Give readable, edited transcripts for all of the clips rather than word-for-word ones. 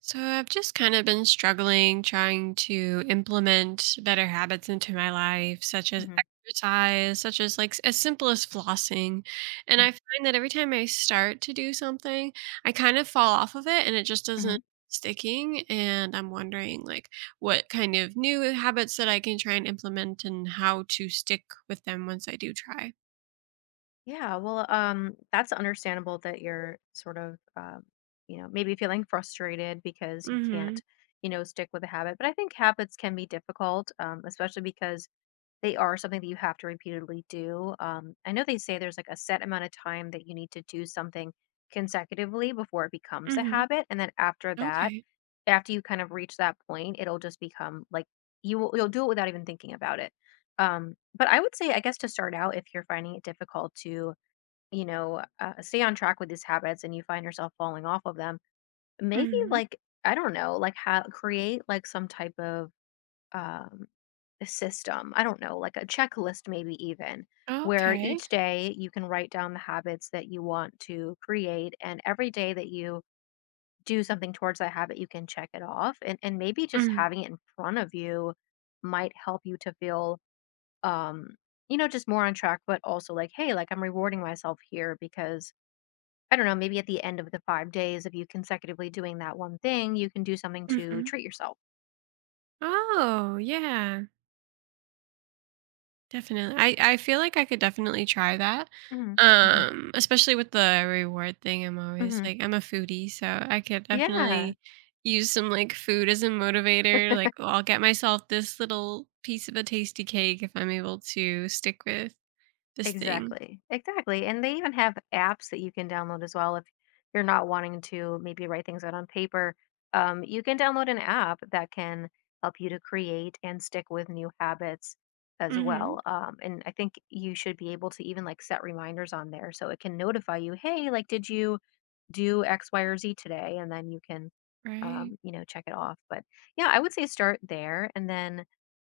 So I've just kind of been struggling trying to implement better habits into my life, such as hmm exercise, such as as simple as flossing. And I find that every time I start to do something, I kind of fall off of it and it just doesn't hmm sticking, and I'm wondering like what kind of new habits that I can try and implement and how to stick with them once I do try. Yeah. Well, that's understandable that you're sort of maybe feeling frustrated because you can't, Mhm. you know, stick with a habit. But I think habits can be difficult, especially because they are something that you have to repeatedly do. I know they say there's like a set amount of time that you need to do something consecutively before it becomes a Mhm. habit, and then after that, Okay. after you kind of reach that point, it'll just become like you'll do it without even thinking about it. But I would say, I guess, to start out, if you're finding it difficult to, stay on track with these habits and you find yourself falling off of them, maybe Mhm. like I don't know, like how create like some type of um system. I don't know, like a checklist maybe, even where Okay. each day you can write down the habits that you want to create, and every day that you do something towards that habit you can check it off, and maybe just Mm. having it in front of you might help you to feel um you know, just more on track, but also like, hey, like I'm rewarding myself here because I don't know, maybe at the end of the 5 days of you consecutively doing that one thing you can do something to Mhm. treat yourself. Oh, yeah. Definitely. I feel like I could definitely try that. hmm hmm Especially with the reward thing, I'm always hmm like I'm a foodie, so I could yeah definitely use some like food as a motivator. Like, "Oh, I'll get myself this little piece of a tasty cake if I'm able to stick with this thing." Exactly. Exactly. And they even have apps that you can download as well if you're not wanting to maybe write things out on paper. You can download an app that can help you to create and stick with new habits as well. Mhm. And I think you should be able to even like set reminders on there so it can notify you, hey, like, did you do X, Y, or Z today? And then you can, Right. You know, check it off. But yeah, I would say start there and then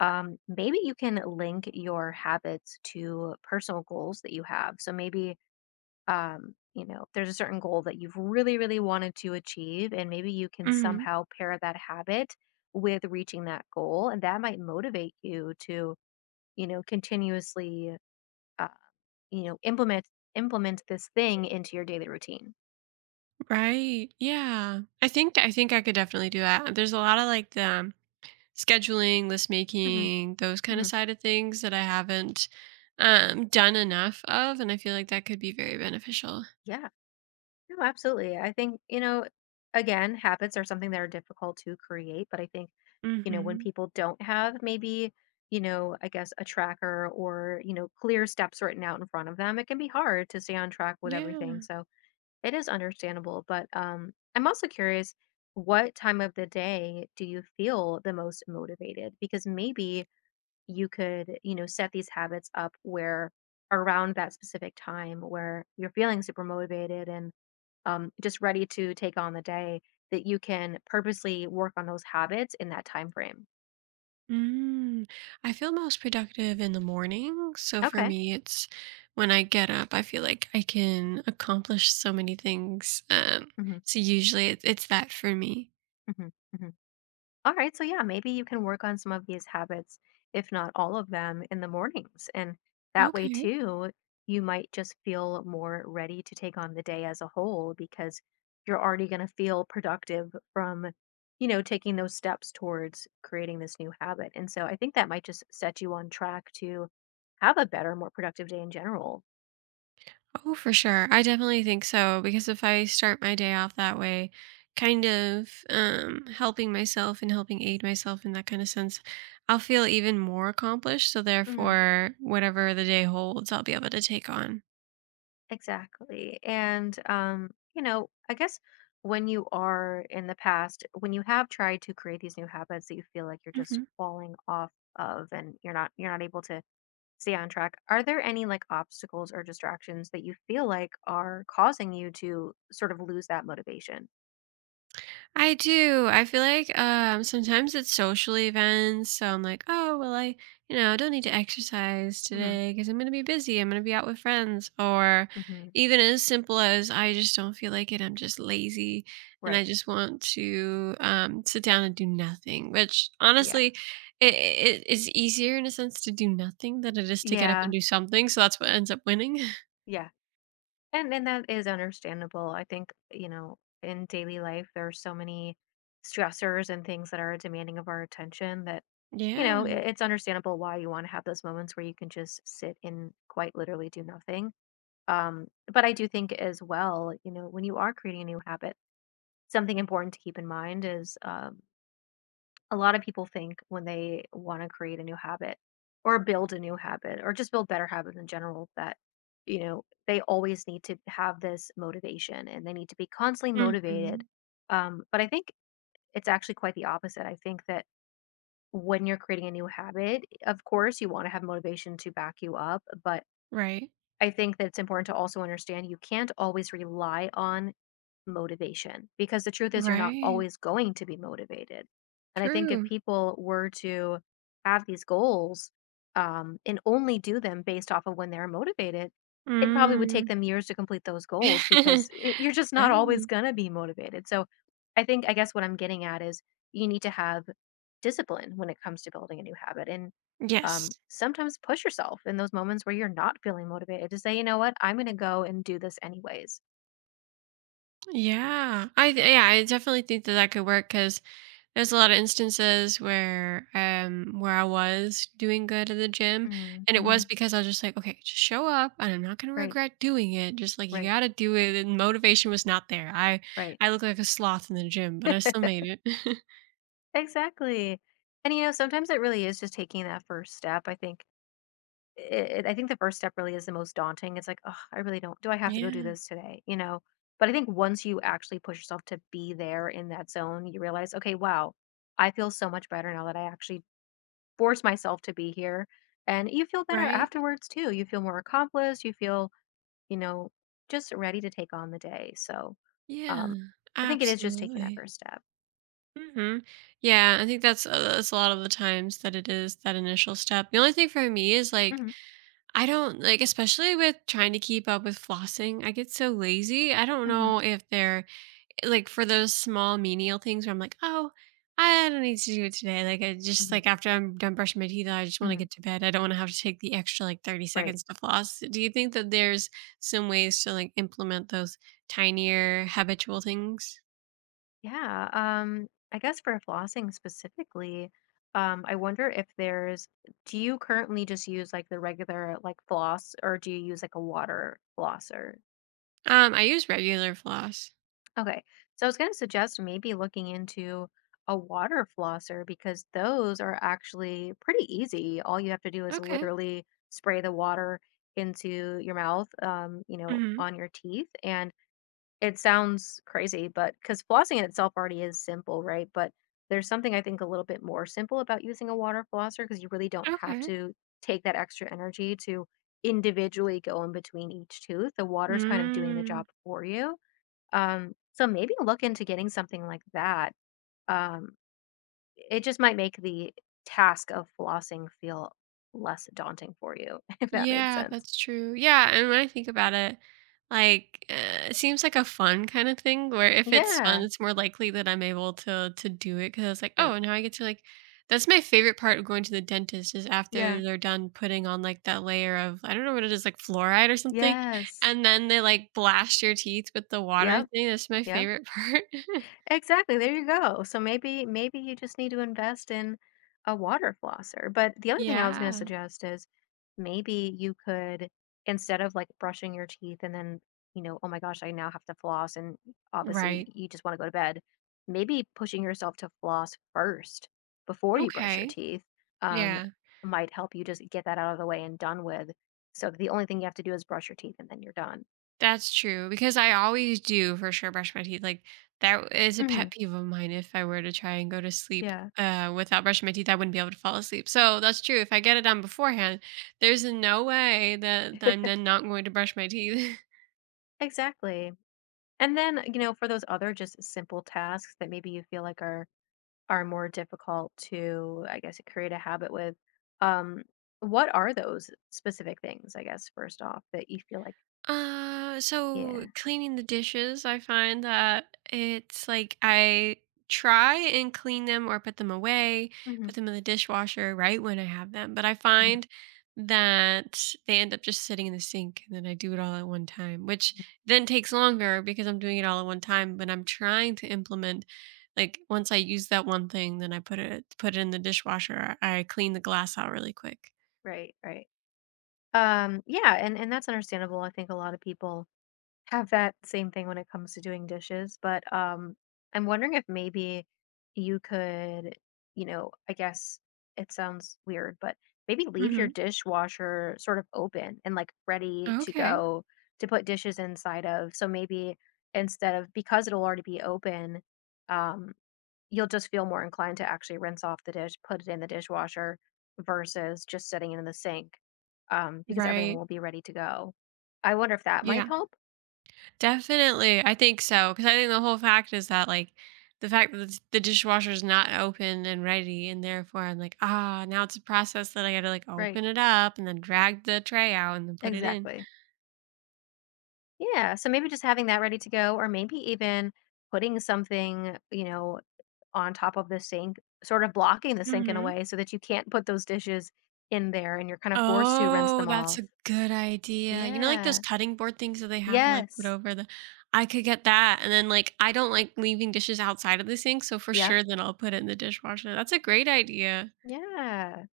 maybe you can link your habits to personal goals that you have. So maybe, you know, there's a certain goal that you've really, really wanted to achieve, and maybe you can Mhm. somehow pair that habit with reaching that goal. And that might motivate you to, you know, continuously, uh, you know, implement this thing into your daily routine. Right. Yeah. I think I could definitely do that. There's a lot of like the scheduling, list hmm making, those kind of hmm side of things that I haven't done enough of. And I feel like that could be very beneficial. Yeah, no, absolutely. I think, you know, again, habits are something that are difficult to create, but I think, you know, when Hmm. people don't have maybe, you know, I guess a tracker or, you know, clear steps written out in front of them, it can be hard to stay on track with everything. Yeah. So it is understandable. But I'm also curious, what time of the day do you feel the most motivated? Because maybe you could, you know, set these habits up where around that specific time where you're feeling super motivated and just ready to take on the day, that you can purposely work on those habits in that time frame. Mm. I feel most productive in the morning. So for Okay. me, it's when I get up, I feel like I can accomplish so many things. Um, hmm so usually it, it's that for me. hmm hmm All right. So yeah, maybe you can work on some of these habits, if not all of them, in the mornings, and that way Okay. too, you might just feel more ready to take on the day as a whole because you're already going to feel productive from, you know, taking those steps towards creating this new habit. And so I think that might just set you on track to have a better, more productive day in general. Oh, for sure. I definitely think so because if I start my day off that way, kind of helping myself and helping aid myself in that kind of sense, I'll feel even more accomplished. So, Mhm, therefore, whatever the day holds, I'll be able to take on. exactly. And, you know, I guess when you have tried to create these new habits that you feel like you're just Mhm. falling off of and you're not able to stay on track, are there any like obstacles or distractions that you feel like are causing you to sort of lose that motivation? I do. I feel like sometimes it's social events, so I'm like, oh well, I don't need to exercise hmm today because I'm gonna be busy. I'm gonna be out with friends, or hmm even as simple as I just don't feel like it. I'm just lazy, and Right. I just want to sit down and do nothing. Which Yeah. honestly, it is easier in a sense to do nothing than it is to get up Yeah. and do something. So that's what ends up winning. Yeah. And that is understandable. I think, you know, in daily life there are so many stressors and things that are demanding of our attention that, you know, Yeah. it's understandable why you want to have those moments where you can just sit and quite literally do nothing. Um, but I do think as well, you know, when you are creating a new habit, something important to keep in mind is a lot of people think when they want to create a new habit or build a new habit or just build better habits in general, that, you know, they always need to have this motivation and they need to be constantly motivated. Hmm. But I think it's actually quite the opposite. I think that when you're creating a new habit, of course you want to have motivation to back you up, but Right. I think that it's important to also understand you can't always rely on motivation because the truth is you're not Right. always going to be motivated. And I think if True. people were to have these goals, and only do them based off of when they're motivated, it probably would take Mm. them years to complete those goals because you're just not always Right. going to be motivated. So I think, I guess what I'm getting at is you need to have discipline when it comes to building a new habit, and Yes. Sometimes push yourself in those moments where you're not feeling motivated to say, you know what, I'm going to go and do this anyways. Yeah, I definitely think that that could work because there's a lot of instances where I was doing good at the gym, and it mm-hmm. was because I was just like, "Okay, just show up, and I'm not gonna right regret doing it. Just, like, you Right, gotta do it," and motivation was not there. I right. I look like a sloth in the gym, but I still made it. Exactly. And, you know, sometimes it really is just taking that first step. I think I think the first step really is the most daunting. It's like, oh, I really don't, do I have to go do Yeah. this today? You know, but I think once you actually push yourself to be there in that zone, you realize, okay, wow, I feel so much better now that I actually forced myself to be here. And you feel better Right? afterwards too. You feel more accomplished. You feel, you know, just ready to take on the day. So, Yeah. um, I think it is just taking that Absolutely. first step. Hmm. Yeah, I think that's a lot of the times that it is that initial step. The only thing for me is like hmm I don't like, especially with trying to keep up with flossing. I get so lazy. I don't hmm know if they're like for those small menial things where I'm like, oh, I don't need to do it today. Like I just Mhm, like after I'm done brushing my teeth, I just want to mhm, get to bed. I don't want to have to take the extra like 30 right. seconds to floss. Do you think that there's some ways to like implement those tinier habitual things? Yeah, I guess for flossing specifically, I wonder if there's Do you currently just use, like, the regular, like, floss, or do you use, like, a water flosser? I use regular floss. Okay, so I was gonna suggest maybe looking into a water flosser because those are actually pretty easy. All you have to do is Okay. literally spray the water into your mouth, you know, Mhm. on your teeth, and it sounds crazy, but because flossing in itself already is simple, right? But there's something I think a little bit more simple about using a water flosser because you really don't have Okay. to take that extra energy to individually go in between each tooth. The water's kind of doing the Mm. job for you. So maybe look into getting something like that. Um, it just might make the task of flossing feel less daunting for you, if that makes Yeah, sense. that's true. Yeah, and when I think about it, like, it seems like a fun kind of thing where if it's fun, Yeah, it's more likely that I'm able to do it 'cause it's like, right. "Oh, now I get to, like." That's my favorite part of going to the dentist is Yeah. after they're done putting on, like, that layer of I don't know what it is, like, fluoride or something, Yes. and then they, like, blast your teeth with the water Yep, thing. That's my yep. favorite part. Exactly, there you go. So maybe you just need to invest in a water flosser. But the other thing I was going to Yeah. suggest is maybe you could, instead of like brushing your teeth and then, you know, oh my gosh, I now have to floss and obviously Right. you just want to go to bed, maybe pushing yourself to floss first before you brush your Okay. teeth um Yeah. might help you just get that out of the way and done with. So that the only thing you have to do is brush your teeth and then you're done. That's true because I always do for sure brush my teeth. Like that is a hmm pet peeve of mine. If I were to try and go to sleep Yeah. Without brushing my teeth, I wouldn't be able to fall asleep. So that's true. If I get it done beforehand, there's no way that I'm then not going to brush my teeth. Exactly. And then, you know, for those other just simple tasks that maybe you feel like are more difficult to, I guess, create a habit with, um, what are those specific things, I guess, first off, that you feel like, So yeah. cleaning the dishes, I find that it's like I try and clean them or put them away, hmm put them in the dishwasher right when I have them, but I hmm find that they end up just sitting in the sink and then I do it all at one time, which then takes longer because I'm doing it all at one time, but I'm trying to implement like once I use that one thing, then I put it in the dishwasher. I clean the glass out really quick. Right, right. Yeah, and that's understandable. I think a lot of people have that same thing when it comes to doing dishes, but I'm wondering if maybe you could, you know, I guess it sounds weird, but maybe leave your Hmm. dishwasher sort of open and like ready to Okay. go to put dishes inside of. So maybe instead of, because it'll already be open, um you'll just feel more inclined to actually rinse off the dish, put it in the dishwasher versus just sitting it in the sink, because everything Right. will be ready to go. I wonder if that might Yeah. help. Definitely, I think so because I think the whole fact is that, like, the fact that the dishwasher is not open and ready, and therefore I'm like, "Ah, now it's a process that I gotta, like, Right. open it up and then drag the tray out and then put it in." Exactly. Yeah. So maybe just having that ready to go, or maybe even putting something, you know, on top of the sink, sort of blocking the sink in a Mhm. way so that you can't put those dishes in there and you're kind of forced to rinse Oh, them that's off. a good idea. You know, like, those Yeah. cutting board things that they have to, like, put Yes. over the. I could get that, and then, like, I don't like leaving dishes outside of the sink, so for Yep. sure then I'll put it in the dishwasher. That's a great idea. Yeah.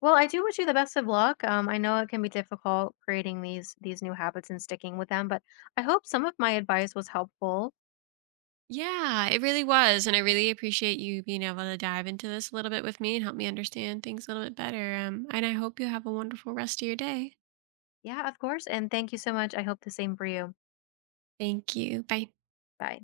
Well, I do wish you the best of luck. I know it can be difficult creating these new habits and sticking with them, but I hope some of my advice was helpful. Yeah, it really was. And I really appreciate you being able to dive into this a little bit with me and help me understand things a little bit better. And I hope you have a wonderful rest of your day. Yeah, of course. And thank you so much. I hope the same for you. Thank you. Bye. Bye.